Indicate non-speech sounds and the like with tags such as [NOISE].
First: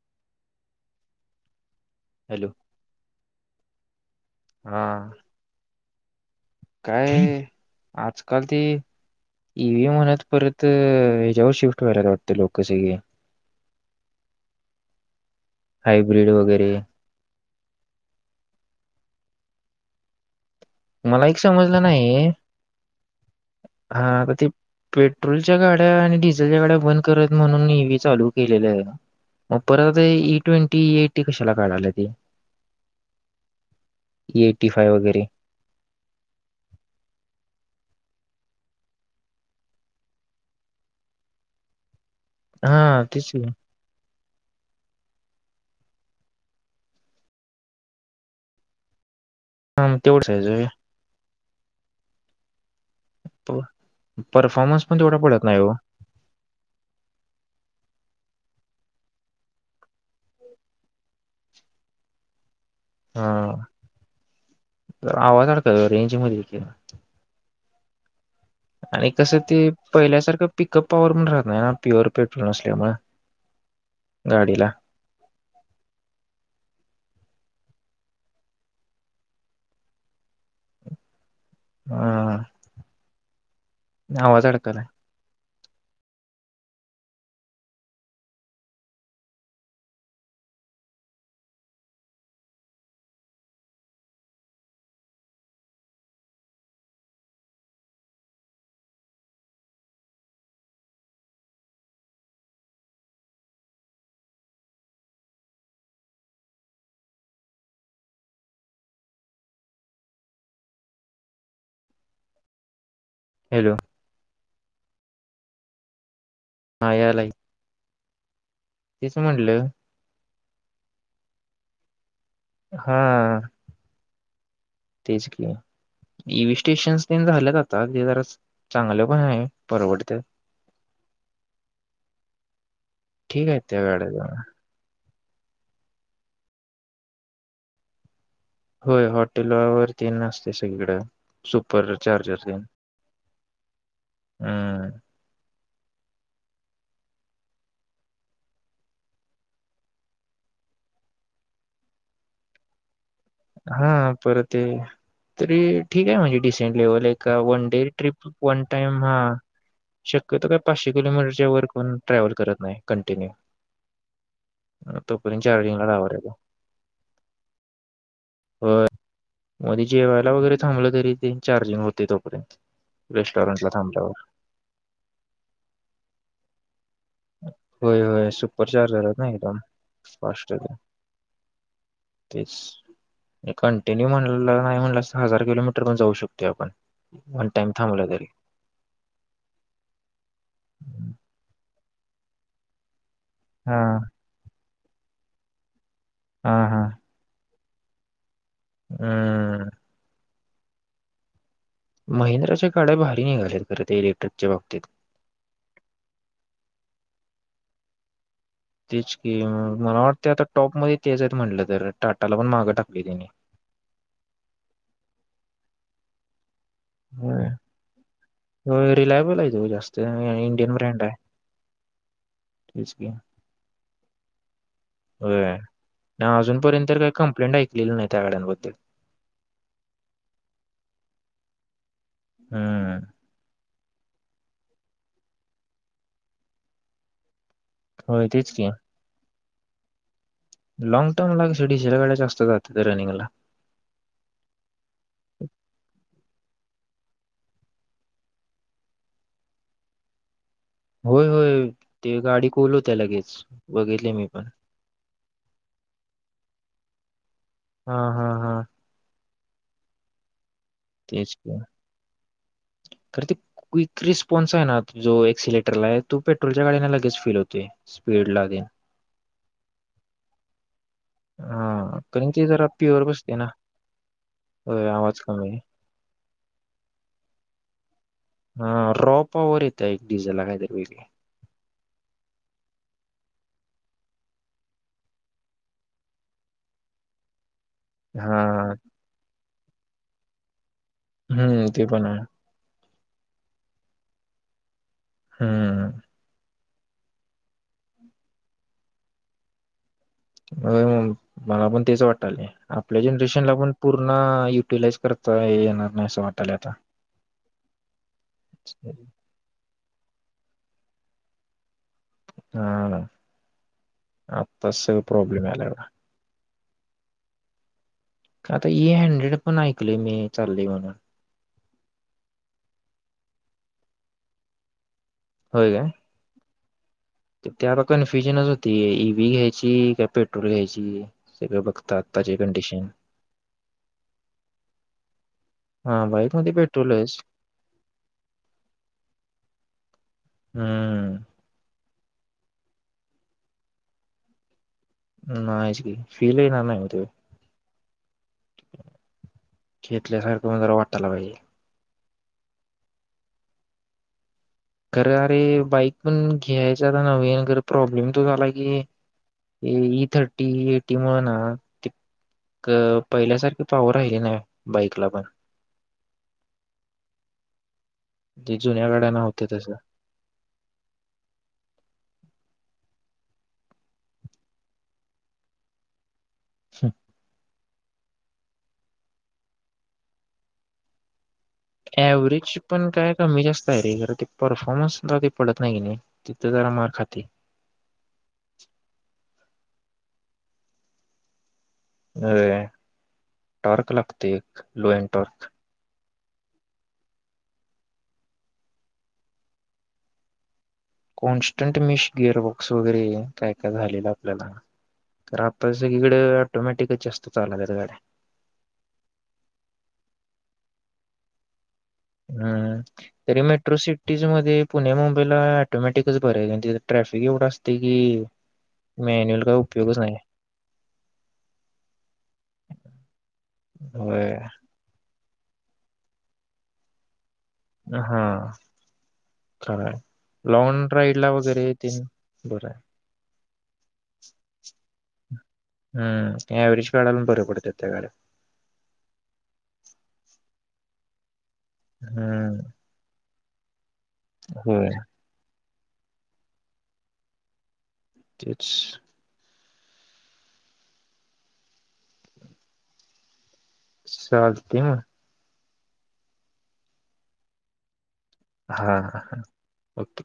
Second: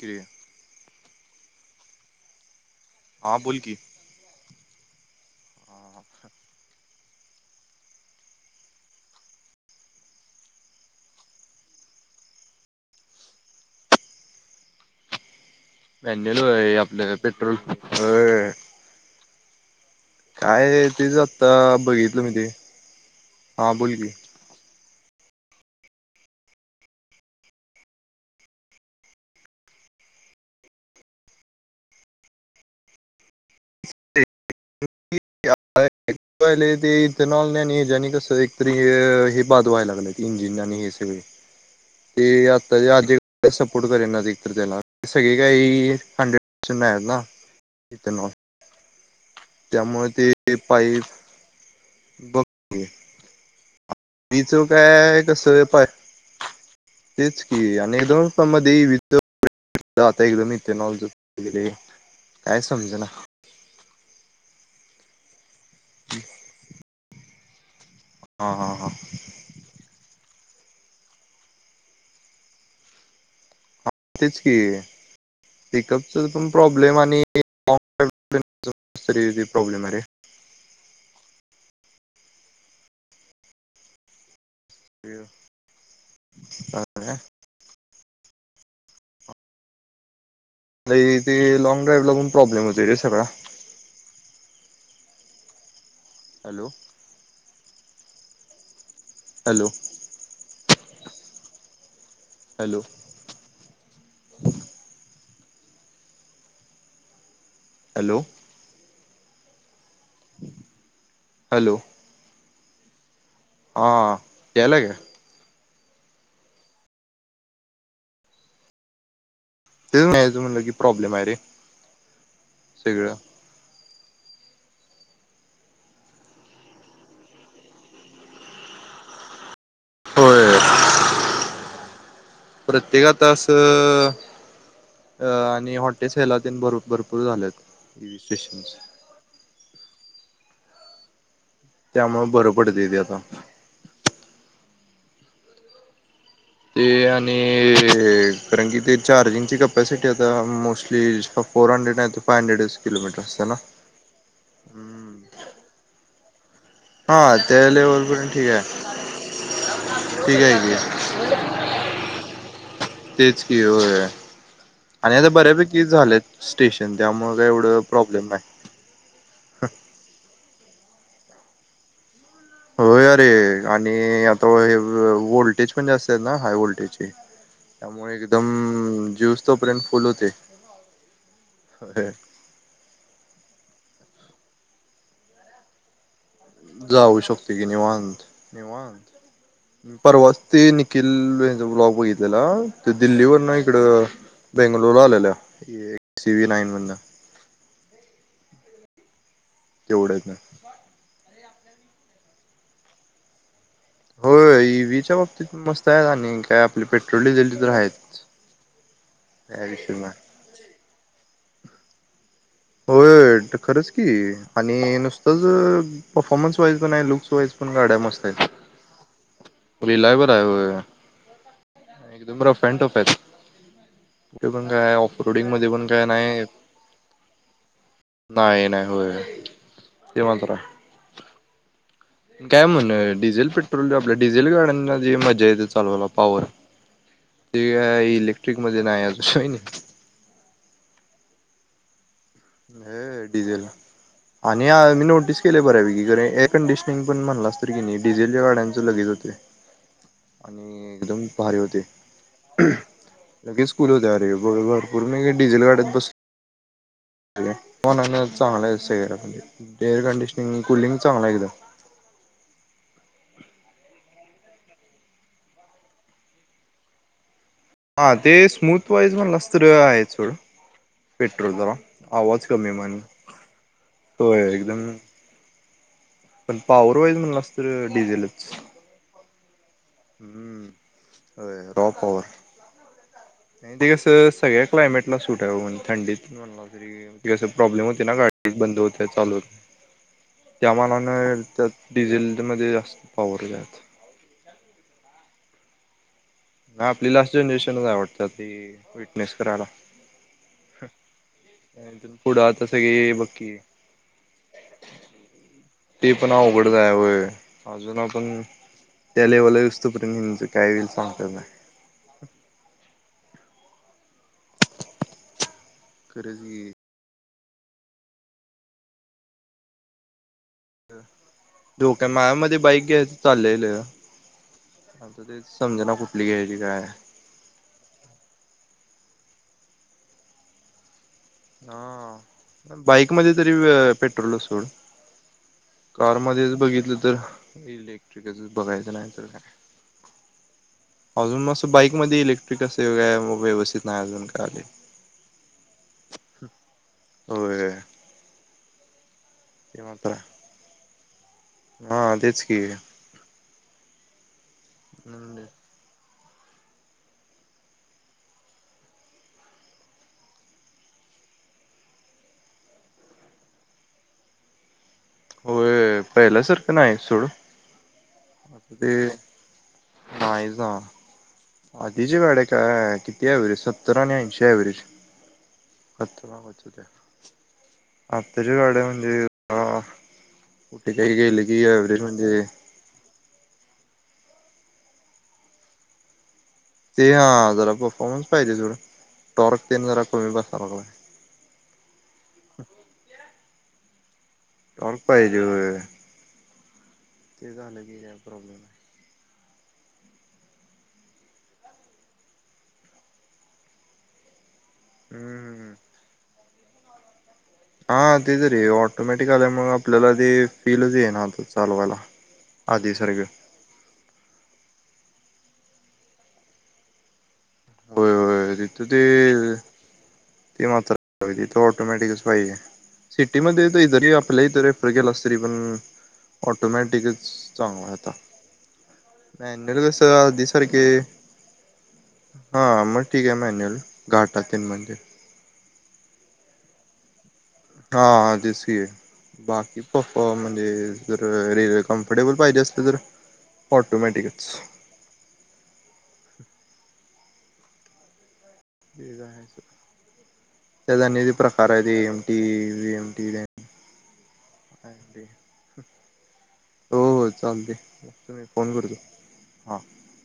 केलेया. Hello. हा बोल की हा. काय आजकाल ते ईव्ही म्हणत परत हच्यावर शिफ्ट व्हायलाच वाटते लोक सगळे. हायब्रीड मल वगैरे आपलं. [INAUDIBLE] काय तेच मला एक आता समजलं बघितलं नाही मी ते हा बलगी आता ते पेट्रोलच्या गाड्या आणि डिझेलच्या गाड्या बंद करत म्हणून नि व चालू केलेलं आहे मग परत आता इई ट्वेंटी एटी कशाला काढला ते. एटी फाय वगैरे ले ते इथेनॉल न आणि हने कसं एकतरी हे बाांधवाय लागलं इंजिन आणि हे सगळे. ते आता हा आजी तेच की. सपोर्ट करेन ना त त्याला सगळे काही हंड्रेड पसेंट आहेत ना इ. हा मग त्यामुळे तेवढंच ते आहे पाईप. बम [INAUDIBLE] परफॉर्मन्स पण तेवढा पडत नाही हो तेच कि आणि एक दोन म विद आता एकदथेनॉल ज गेले. काय समजना हा आवाज. रेंजमध्ये ये कि हा हा हा आणि कसं ते पहिल्यासारखं. पिकप्पावर म्हण राहत ना ना पीवर पेटोल नसल्यामुळें तेच की पिकअपच पण प्रॉब्लेम आणि [INAUDIBLE] शरीर हे प्रॉब्लेम आहे. हा हा आवाज अडक तें [UNINTELLIGIBLE] [UNINTELLIGIBLE] नाही, ते लॉन्ग ड्राईव्ह लागून प्रॉब्लेम होतय रे सगळा. Hello. Hello. Hello. Hello. Hello. Hello हा हा यायलाय काय? हा यायलाय. तस म्हण. ते नाहीच म्हनल की प्रॉब्लेम आहे रे, हा सगळं. तेच की इव्हीस्टेशन पण झाल्यात आता, ते जरा चांगलं पण आहे. परवडत्यात. होय प्रत्येक आता ठीक आहेत त्या गाड्या असं. जरा अ आणि हॉटेल्स [UNINTELLIGIBLE] भरपूर झालेत. होय हॉटेलावर. [UNINTELLIGIBLE] न असते सगळीकडें. सुपर त्यामुळे बरं चार्जेसिंग. पडतय ते आता हम्म. ते आणि कारण की ते चार्जिंगची कपसिटी आता मोस्टली फोर हंड्रेड आहे नाहीतर फाय हंड्रेड किलोमीटर. असते ना हा बरं ते तरी ठीक आहे म्हणजे लेवल एक हा वन त्या डे ट्रिप, लेवलपर्यंत ठीक वन आहे टाइम, हा- ठीक शक्यतो आहे काय पाचशे की किलोमीटरच्या वर कोण ट्रॅव्हल करत नाही. कंटिनू. तेच की होय आणि तो आता पर्यत बऱ्यापैकी चार्जिंगला [UNINTELLIGIBLE] झालेत स्टेशन त्यामुळे काय एवढं प्रॉब्लेम नाही होय मोदीजी व्हायला वगैरे थांबलं तरी ते चार्जिंग होते तो. होय अरे आणि--आता हे व्होल्टेज पण जास्त आहेत ना, हाय व्होल्टेज. होय त्यामुळे होय एकदम सुपर चार्जर आहेत ना जेवस्तो एकदम पर्यंत फुल होते. फास्ट आहे ते कंटिन्यू म्हण नाही म्हणलसं तर हजार किलोमीटर पण जाऊ शकतो. जाऊ शकते कि निवांत. निवांत परवा ते निखिल ब्लॉग बघितलेला दिल्ली वर ना हा इकडं बेंगलुरू आलेल्या. टी व्ही हा नाईन हा मधना हम्. तेवढंच ना. महेंद्राच्या काड्या भाहारी निघाल्यात. खरं ते हो इलेक्ट्रिकच्या बाबतीत ईव्हीच्या बाबतीत मस्त आहे हाणि काय आपली पेट टोली [UNINTELLIGIBLE] दिल्ली तर आहेत. तेच की विषय मला नाही वाटत आता टॉपमध्येध्ये तेज आहेत म्हंणलंत. जरा टाट होय होय खरंच की आणि नुसतज अ. पफॉमन्स ईज पण लुक् [UNINTELLIGIBLE] वाईज पण काड्या मस्त आहेत. होय रिलायबल आहे तो जास्त रिलायबल आहे होय इंडियन ब्रँड आहे बफेन रफन तेच टफ हे की ते पण काय आहे ऑफ रोडिंग होय मध्ये पण काय ना नाही अजूनपर्यंत तर काही कंप्लेंट ऐकलेली नाही त्या नाही गाड्यांबद्दल नाही होय ते मात्रा. काय म्हण हम्म डिझेल पेट पेट्रोल [UNINTELLIGIBLE] आपल्या डिझेल गाड्यांना जी मजा येते चालवला पावर. ते अ होय तेच इलेक्ट्रिक मजन आल [UNINTELLIGIBLE] सय लँगटर्म डीझेल गाड्या [UNINTELLIGIBLE] शे सग्याकडे जास्त. जातात ह रनिंगला डिझेल आणि अ मी नोटीस केले बऱ्यार्पैकी [UNINTELLIGIBLE] कंडिशनिंग पण म्हणलास तरी कि नाही डिझेलच्या गाड्यांच लगेच होतय. आणि होय एकदम भारे होय होते ते गाडी कूल होत्या लगेच कुल बघितले होते मी अरे पण भरपूर मी डिझेल गाड्यात बस. हा मनान हा हा चांगला सेर ो अम कुलींग चांगला एकदा. तर ते क्विक रिस्पॉन्स आहे ना जो एक्सिलेटरला आहे तो पेट्रोलच्या गाडीना लगेच फील होतो. हा ते स्मूथ वाईज म्हणला लस्त्रआहे सोड. पेट्रोल जरा हा कारण ते आवाज जरा कमी म्हण पीओर बसते ना, होय अय एकदम आवाज कमी पण पॉवर वाईज म्हणला स त. [UNINTELLIGIBLE] हा रोप पवर हे. त्या एक डीझल [UNINTELLIGIBLE] दिस झाला हम्म कायतरी पहिली नाही ते कसं सगळ्या क्लायमेटला सूट आहे म्ह थंडीत [UNINTELLIGIBLE] म्हण त कस प्रॉब्लेम होते ना गाडी हा बंद होते चालू होते. त्यामानाने त्या हम्म, ते पण आहे. डिझेलमध्ये [UNINTELLIGIBLE] जास पावररूयात [UNINTELLIGIBLE] हम्म. ना आपली लास्ट जनरेशनच आवडती ती विटनेस करायला अ मला पण तेच पुढं वाटलय आता आपल्या सगळे जनरेशनला बघकी पण पूर्ण युटिलाइज करता येणार नाही ते असं पण वाटल आता अवघडच आहे होय अजून आपण त्या [UNINTELLIGIBLE] काय व्हील सांग [UNINTELLIGIBLE] [UNINTELLIGIBLE] आताच स प्रॉब्लेम यालय बघा खरंच की आता ये हंड्रेड पण ऐकलय मी चाललंय म्हणून. डोकं मायामध्ये बाईक घ्यायचं चाल्येल आमचं तेच समजना कुठली घ्यायची काय? त त्या लोकांनी कन्फ्युजनच होती ईव्ही घ्यायची काय पेट्रोल घ्यायची सगळं बघता आत्ताची अ कंडिशन. बाईक मध्ये तरी वे पेट्रोल सोड, हां, कार बाईकमध्ये मध्येच बघितलं तर पेट्रोलच. इलेक्ट्रिक बघायचं नाही तर काय हम्म. अजून म असं बाईक मधी इलेक्ट्रिक असं [UNINTELLIGIBLE] व्यवस्थित नाही अजून का नाहीच की फी [UNINTELLIGIBLE] तो होय ते मात्र घेतल्यासारखं वगैरे वाटाय लागलय हा तेच की खरं अरे बाईक पण घ्यायच आता नवीन प्रॉब्लेम तो झाला की इई [UNINTELLIGIBLE] ते पहिल्यासारखी पावर राहिली नाही. [UNINTELLIGIBLE] होय पहिल्यासारखं नाही सोड ते जुन्या गड्या नव्हत्या तेजा नाहीच ना आधीच्या गाड्या काय किती ऍवरेज सत्तर आणि ऐंशी ऍवरेज [UNINTELLIGIBLE] आताच्या गाड्या म्हणजे कुट काय गेलं ऍवरेज पण काय कमी जास्त काय रे ते परफॉर्मन्स ते पडत नाही कणी ते हा अं जरा परफॉर्मन्स पाहिजे सोड टॉर्क ते आणि जरा कमी बसालागलाय अ टॉर्क लागतोय टॉर्क पाहिजे व्हय ते झाल की काय प्रॉब्लेम नाही कॉन्स्ट- तर आपल्या हम्म. सकडे टोमॅटिक हा ते त रे ऑटोमॅटिक आल्यामु आपल्याला ते फीलच आहे ना त चालवायला. हम्म आधीसारखं तरी मेट्रो सिटीज मध्ये पुणे मुंबई प उपयोगच [UNINTELLIGIBLE] नाही तरी होय पण ऑटोमॅटिकच चांगला आहे आता. हा मॅन्युअल खरय कसं आधी लॉग सारखे रााईड ला वगैरे येतील हा मग ठीक आहे मॅन्युअल घाटात ते म्हणजे हम्म आवरेज काढायला बरं पडतात त्या हा गाड्या दिसय बाकी प- ते जर कम्फर्टेबल हम्म पाहिजे असत तर पट ऑटोमॅटिक्स होय तेच [UNINTELLIGIBLE] त्याने प्रकार आहे एमटी बी एम टी चालतय म हो हो चालते तुम्ही फोन हा करतो हा हा ओके